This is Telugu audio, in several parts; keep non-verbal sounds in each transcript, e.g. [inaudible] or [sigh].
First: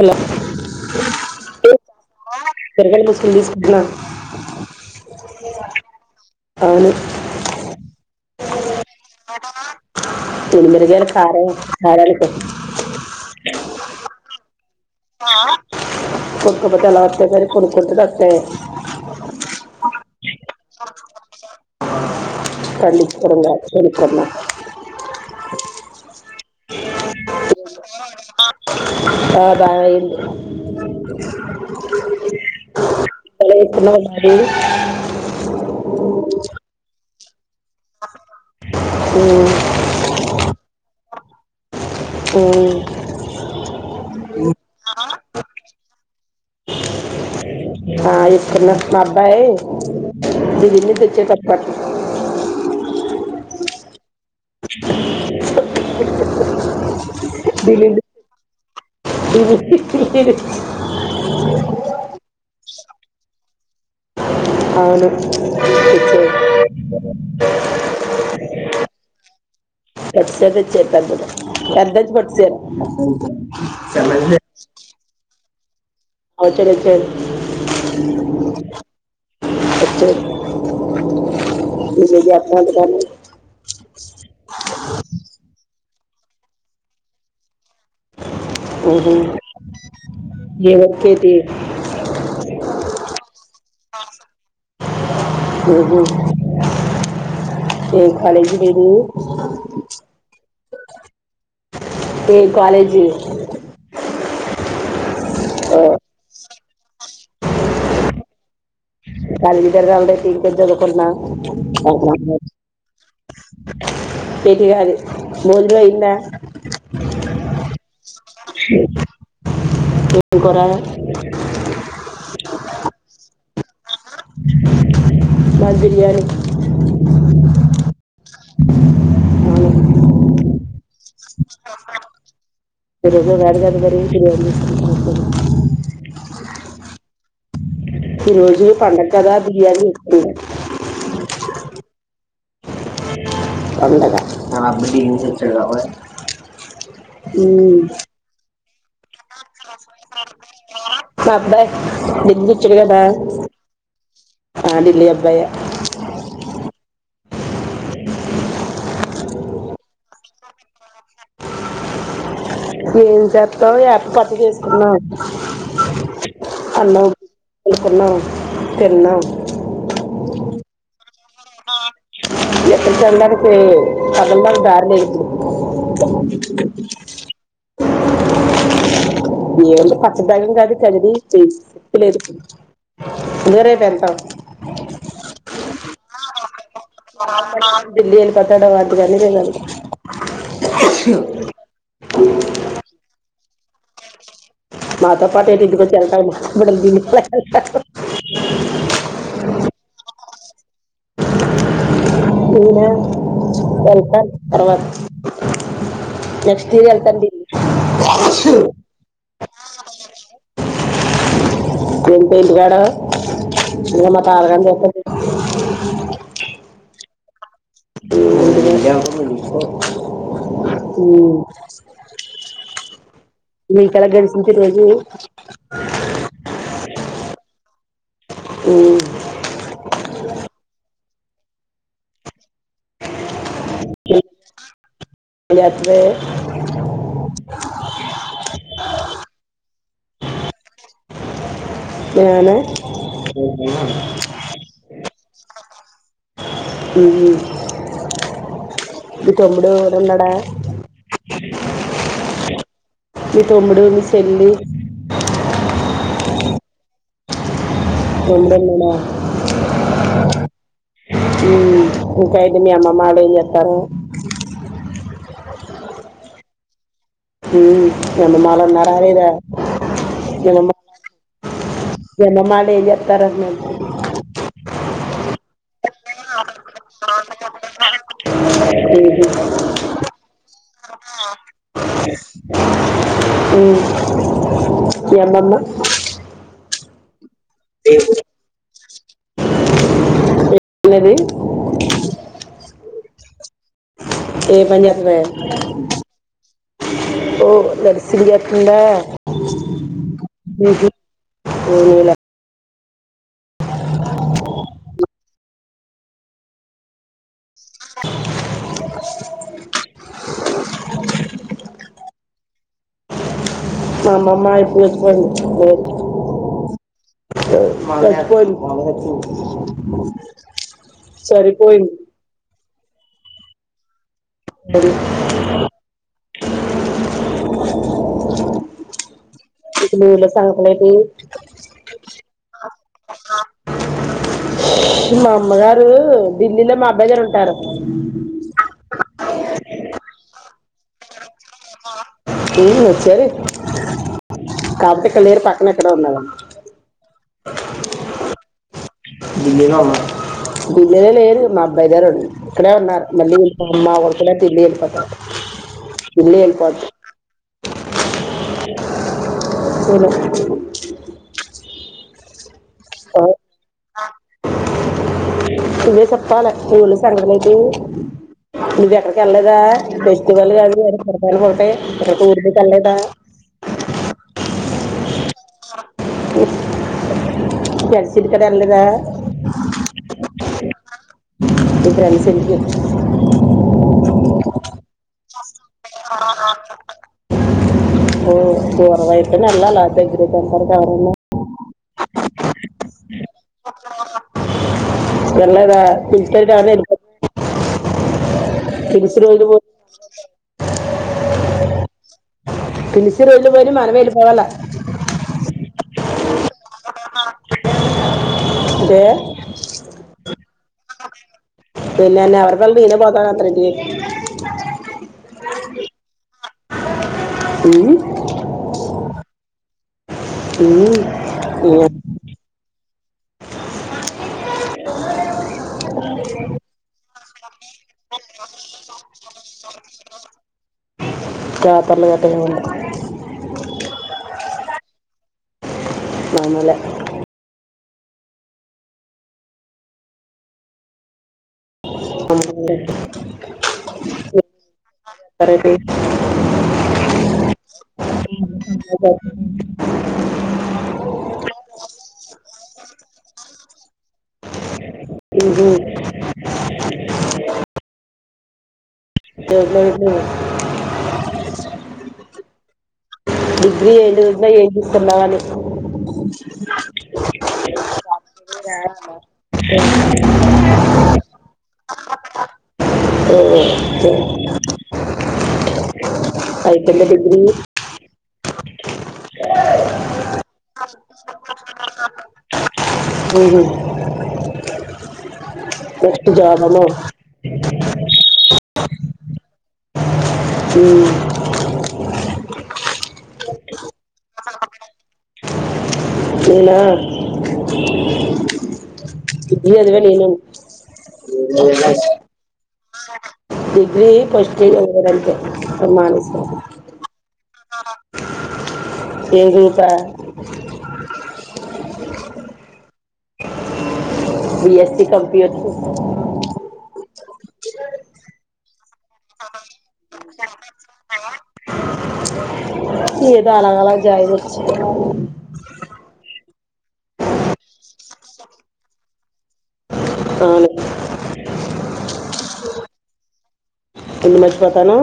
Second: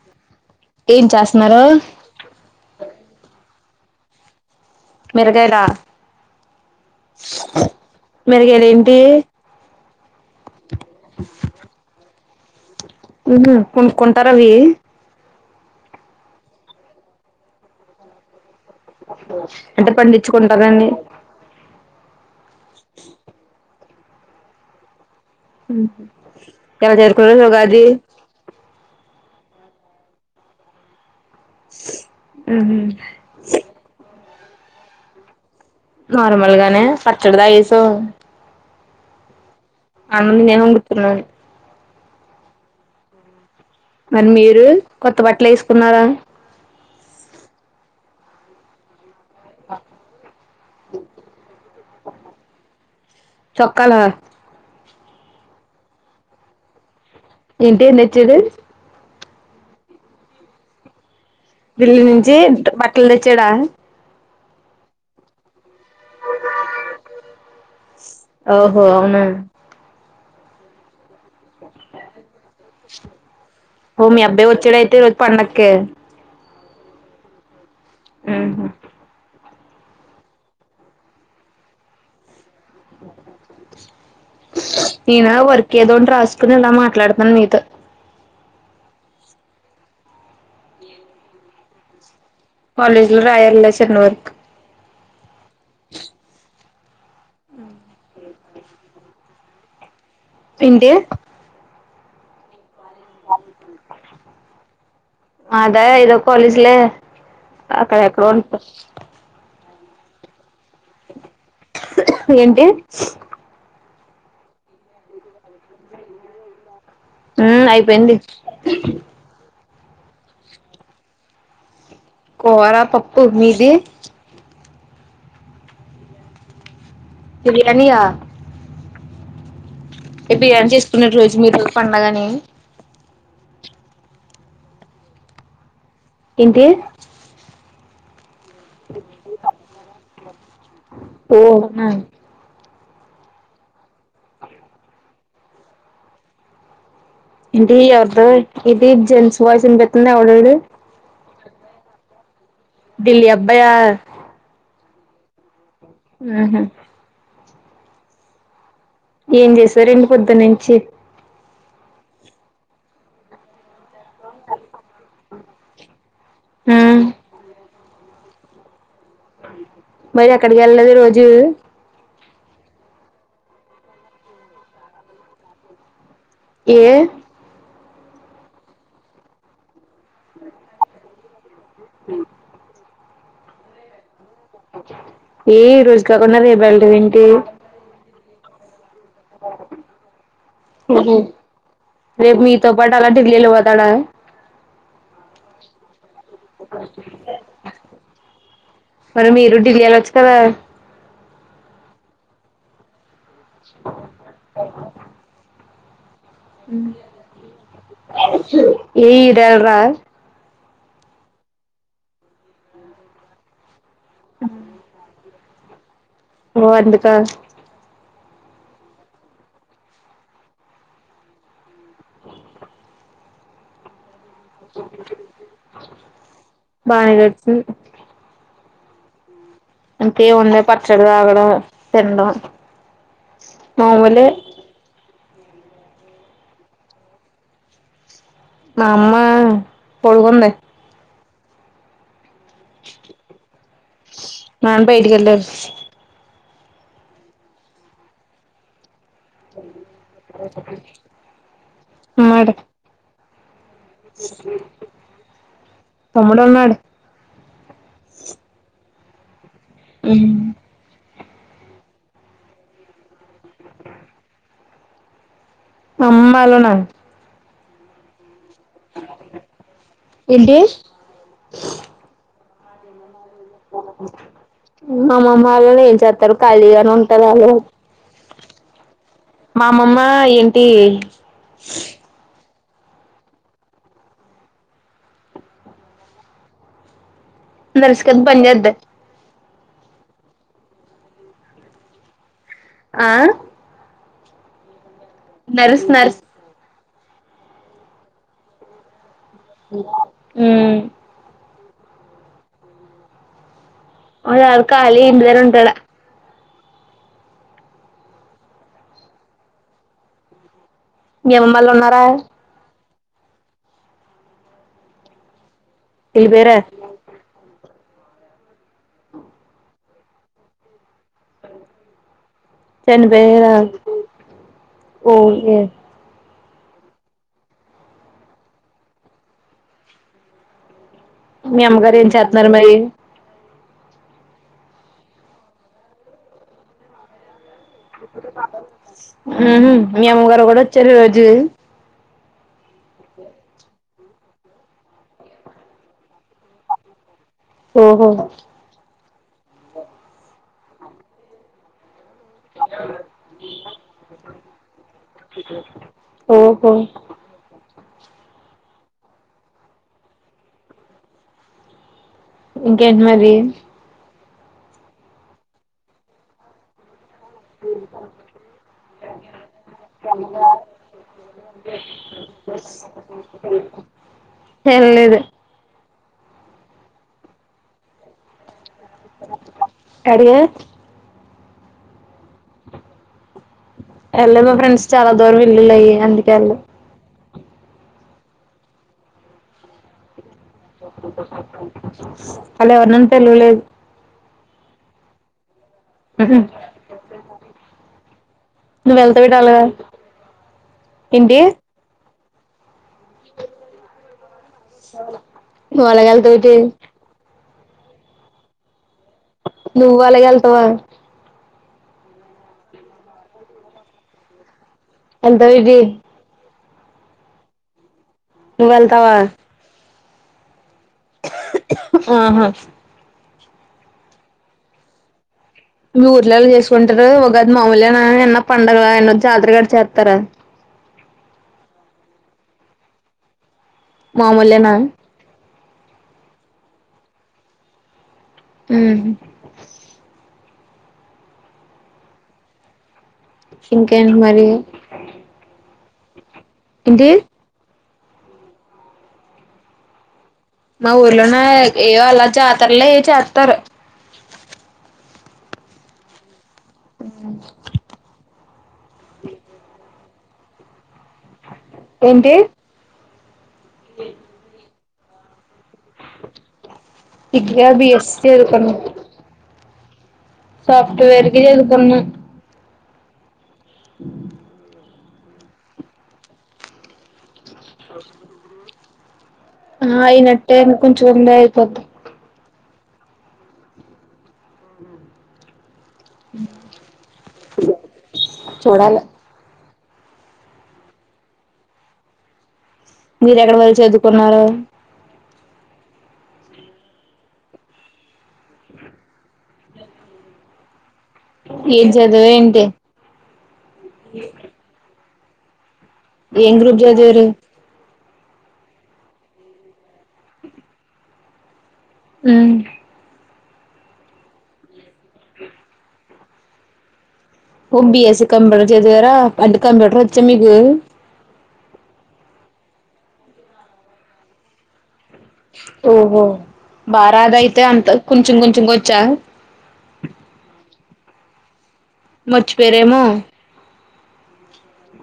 హలో ఏం చేస్తన్నారు నొ మెరుగైన అవును మెరుగేరిమ్ తొందరిగాలు సారే సారలు [inaudible] హ్మ్ హు కొనుకుంటారవి కొట్టుకోపోతే ఎలా వత్తయ్ మరి కొనుక్కుంటేనే వత్తాయ్ అంటే పండిచ్చుకుంటార అండి చెన్కెట్నా చానా చేరుకునేది ఉగాది ఆ బాగ అయ్యింది హ్మ్ హు ఎలా [inaudible] నార్మల్గానే పచ్చడదా ఏ హ్మ్ అన్నం నేను వొంగుతున్నాను హ్మ్ మరి మీరు కొత్త బట్టలు వేసుకున్నారా ఆ ఏసుకున్న మ బయ్ దిది తెచ్చే కబ్బట్ తొక్కాల ఏంటి ఏం తెచ్చాడు తెచ్చిండు ఢిల్లీ నుంచి బట్టలు తెచ్చాడా అవును తెచ్చే ఓహో అవునా [unintelligible] తెచ్చాడు పెద్దది పెద్దది పట్టుచీర ఓకే వొచ్చాడు ఒచ్చాడు వచ్చాడు [inaudible] [unintelligible] ఏదోటి రాసుకుని అన్నా మాట్లాడుతాను మీతో ఓహో ఏ వర్క్ అయితే కాలజ్ లో రాయాలి లెసన్ వర్క్ మ్మ్ కాలేజ్ [inaudible] ఏంటి ఏ కాలేజ్ జి అదా ఏదో కాలేజీలే అక్కడ ఎక్కడో ఉంటద్ కళ్కిద్దర రౌడతి [unintelligible] కొన్నా ఏంటి [unintelligible] పెరిగాదు భోజనం అయిందా మ్మ్ అయిపోయింది ఏం కూర కోరా పప్పు మీది ది మాది బిర్యాని బిర్యానియా అవును ఏ బిర్యానీ చేసుకున్న రోజు మీరు పండగనీ ఈరోజు ఉగాది కదా మరి బిర్యాని [unintelligible] ఏంటి అ ఈ రోజు పండగ కదా బిర్యాని ఓ [unintelligible] పండగ ఉమ్ ఇంటి ఎవర్దు ఇది జెంస్ వా తంబత్తన్నా ఎవడడు [unintelligible] ఢిల్లీ అబ్బాయా ఆ ఢిల్లీ అబ్బాయ ఆహ ఏం చేసరండి పొద్దున్న నుంచి ఏం చేస్తాం ఏప్ పట్ చేసుకున్నావు ఆ [inaudible] కోకున్నా తిన్నాం మరి అక్కడికి వెళ్ళదు రోజు ఎ జనికి పదమకు దారి లే [unintelligible] ఏ ఏ అంటి పక్కింటి వాళ్ళ ఉప్పు లేదు గరే పెతా [unintelligible] ఏ ఇ రోజు కాకుడా రేపు వెళ్ళటం ఏంటి అ ఢిల్లీ వెళ్ళిపోతాడు కానీ రేపు వెళ్తాం రే మీతో పటాల ఢిల్లీ వెళ్ళిపోతాడ మాతో పాటు ఏంటి ఇంటికి వచ్చి వెళ్తావు? హాహా మరి మీరు ఢిల్లీ వెళ్ళొచ్చు కదా అవును! వెళ్తాను తర్వాత. [inaudible] ఇయర్ వెళ్తాను ఢిల్లీ ఏ ఇ యియర్ ఎల్లర ఉండా ఇంటికదా? షూ నా ఫాదర్ అని చెప్పాలా ఏటి? [inaudible] ఓ అందుకా. హ్మ్ నీకు ఎట్లా తెలుస్తుంది? ఇంకా ఈ రోజు స్. ఊహ్మ్. ఇంకేముంది పచ్చడ్లు తాగడం, తినడం. మామూలే. రాట్లే. మా అమ్మ పొడుగుందీ మా నాన్న [unintelligible] [inaudible] ఊహూ మీ తమ్ముడు [unintelligible] ఉన్నాడా? మాడె. మీ తమ్ముడు, మీ చెల్లి. తమ్ముడు ఉన్నాడు. తమ్ముడు ఉన్నాడా? హ్మ్ హ్మ్ ఇంకా అయితే మీ అమ్మ డాడ్ ఏం చేత్తారు? అమ్మ లోనా. హ్మ్ నను మా ఉన్నారా లేదా? ఏంటి దేనమ్మా! ఎందమ్మా. బయలుదేర తర్వాత మాట్లా [inaudible] మా మామ్మ వాళ్లు ఏం చేత్తారు ఖాళీగానే ఉంటారు వాళ్లు. హ్మ్ మా అమ్మమ్మ ఏంటి? హ్మ్ ఎందమ్మా? నర్స్ కింద పని చేద్ది. ఉన్నది. ఆ ఏ పని వెత నర్స్ నర్స్ ఓ దన్ [unintelligible] సియకుండా హ్మ్ పోనీలే ఓనాడు కాళీ ఇంటిదగ్గరుంటడు మీ అమ్మ వాళ్లు ఉన్నారా మా అమ్మమ్మ ఇప్పుడొచ్చిపోయింది లేదు ఈ పేర సరిపోయింది టెన్ బేరాలు ఓ హో ఇది ఊర్లో సంగతులేటి? మీ అమ్మగారు ఏం చేత్తన్నారు మరి మా అమ్మగారు ఢిల్లీలో మా అబ్బాయి దగ్గర ఉంటారు. ఇప్పు కాబ ఉమ్ హ్మ్మ్ మీ అమ్మగారు కూడా వచ్చారు ఈ రోజు ఉమ్ వచ్చారు కాక పోతే ఇక్కడ లేరు పక్కన ఎక్కడ ఉన్నారు ఓహో బిడ్డలు లేరు మా అబ్బాయి గారు ఉన్నారు ఇక్కడే ఉన్నారు మళ్ళీ వెళ్ళిపో అమ్మా ఒక కూడా ఢిల్లీ వెళ్ళిపోతారు ఢిల్లీ ఓహో వెళ్ళిపోద్ది చలో ఇంకేంటి మరి నువ్వే చెప్పాలి నువ్వు సంగతేంటి మీది ఎక్కడికి వెళ్ళదా ఫెస్టివల్ కాదు ఎరపాయలు ఒకట ఇ ఊర్దకి వెళ్ళదా తేళ్లలేదు తెల్సింది కదా వెళ్లదా అడిగా మీ ఫ్రెండ్స్ ఇంటికి వెళ్లే మా ఫ్రెండ్స్ చాలా దూరం ఇల్లులు అయి ఆ ఓ దూరమై అయితేనే దగ్గర వెళ్లాలా అలా ఎవర్నన్ తెలు లే లేదా ఉహు పిల్తే చాలు ఎల్పోతం నువ్వు వెళ్తావేటి పిల్సినోల్ అలాగా ఏంటి పిలిసిండ్రు ఓలుమరి మనమే వెళ్లి పోవాల ఏటి అంటే నువ్వు అలాగే ల్ వ పెళ్లైన వరకెలే నేనే పోతా అత్తారింటికి ఎంత బీజి ఉమ్ నువ్ వెళ్తవా ఉమ్ ఈ ఆహా మీ ఊరళ్లల అవి చేసుకుంటారు అ మామూలేన ఏమన్నా పండగ జాతర గట్రా చెత్తారా జాతర లేదు ఏం లేదు మామూలేన మామూలే ఉమ్ సింకేనికి మరి ఏంటి మా ఊర్లోనే ఏవో అలా చేతారులే ఏ చెత్తారు హమ్ హమ్ హమ్ ఎన్టీ డిగ్రీ నలభై ఇక నాని డిగ్రీ ఆ బి ఎస్ సి వెళ్తున్న సాఫ్ట్వేర్ కి వెళ్తున్న ఒకే అయితలే డిగ్రీ ఆ అయినట్టే కొంచం ఉంటే ఐపొద్ది నెక్స్ట్ యాడనో చూడాలి హమ్ మీరు ఎక్కడ వళ్రి చదువుకున్నారు ఏనా ఇ అదివేళ ఏను ఏం చదివా ఏంటి డిగ్రీ ఫస్ట్ ఓ ఏం గ్రూబ్ జదేవారు ఏ గురుపా అ బీఎస్స కంపచ్చ బ్బి అసి కంబడ దిరా అడ్ కం పచ్చ మీగు ఇయద అలాగ అలా జయి వచ్చ బారధ అయితే అంత కొంచెం కొంచెంక వచ్చా అను మర్చిపోయరేమో తన్ని మర్చిపోతాను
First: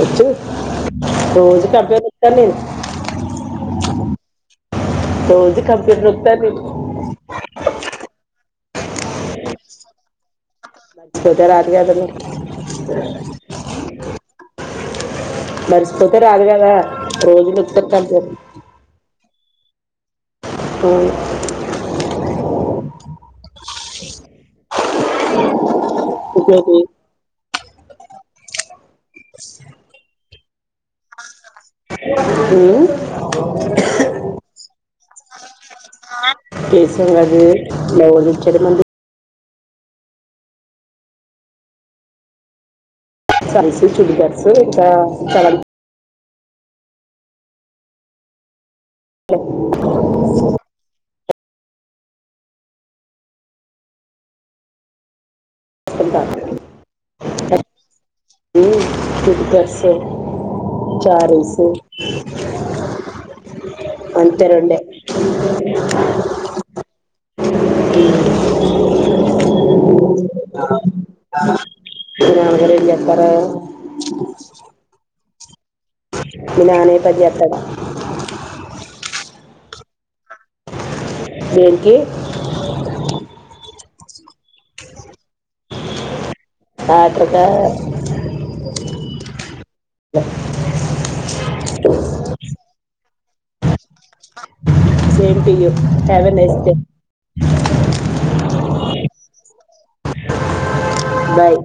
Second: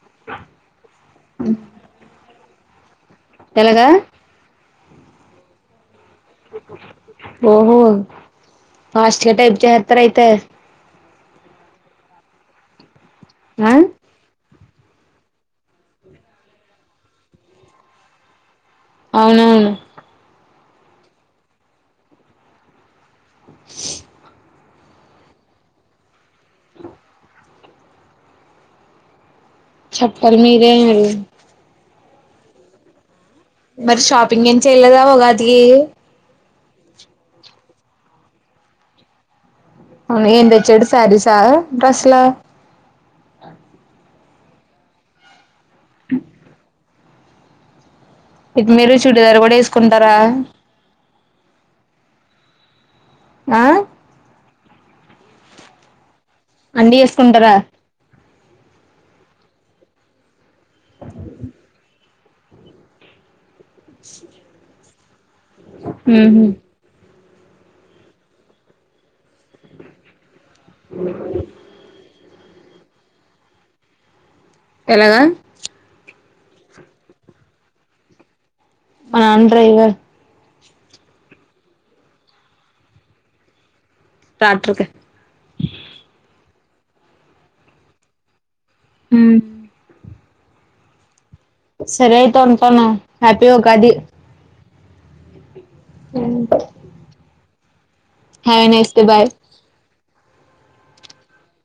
వచ్చి రోజు డబ్బే [unintelligible] ఎలాగా రోజు కంప్యూటరు ఓహో ఫాస్ట్ గా టైప్ చేయత్తార్ అయితే పోత రాది అతను ఉమ్ మరిసిపోతే రాదు కదా రోజులు [unintelligible] అవునవును అ [unintelligible] బస్ చెప్పరు మీరేరు అ మరి షాపింగ్ ఏం చెయలేదా ఉగాదికి చేసాం అండి [unintelligible] అవును ఇందెచ్చేటి సారీసా డ్రస్లా సారిసు చుడిదార్సు ఇకా చాల ఇది మీరు చుడిదార్ కూడా వేసుకుంటారా ఆ ఎంత అన్ని వేసుకుంటారా నిక్కర్సే చారేసి అంతే రుండే ఉహు [unintelligible] ఏం చెత్తారు ఎలాగా వినాని పది అత్తది మా ఆయన్ డ్రైవర్ దేనికి ట్రాక్టరకి అత్రతా సరే అయితే ఉంటాను happy Ugadi same to you సెవెన్ఏస్తే నైన్ ఎస్త బాయ్ బాయ్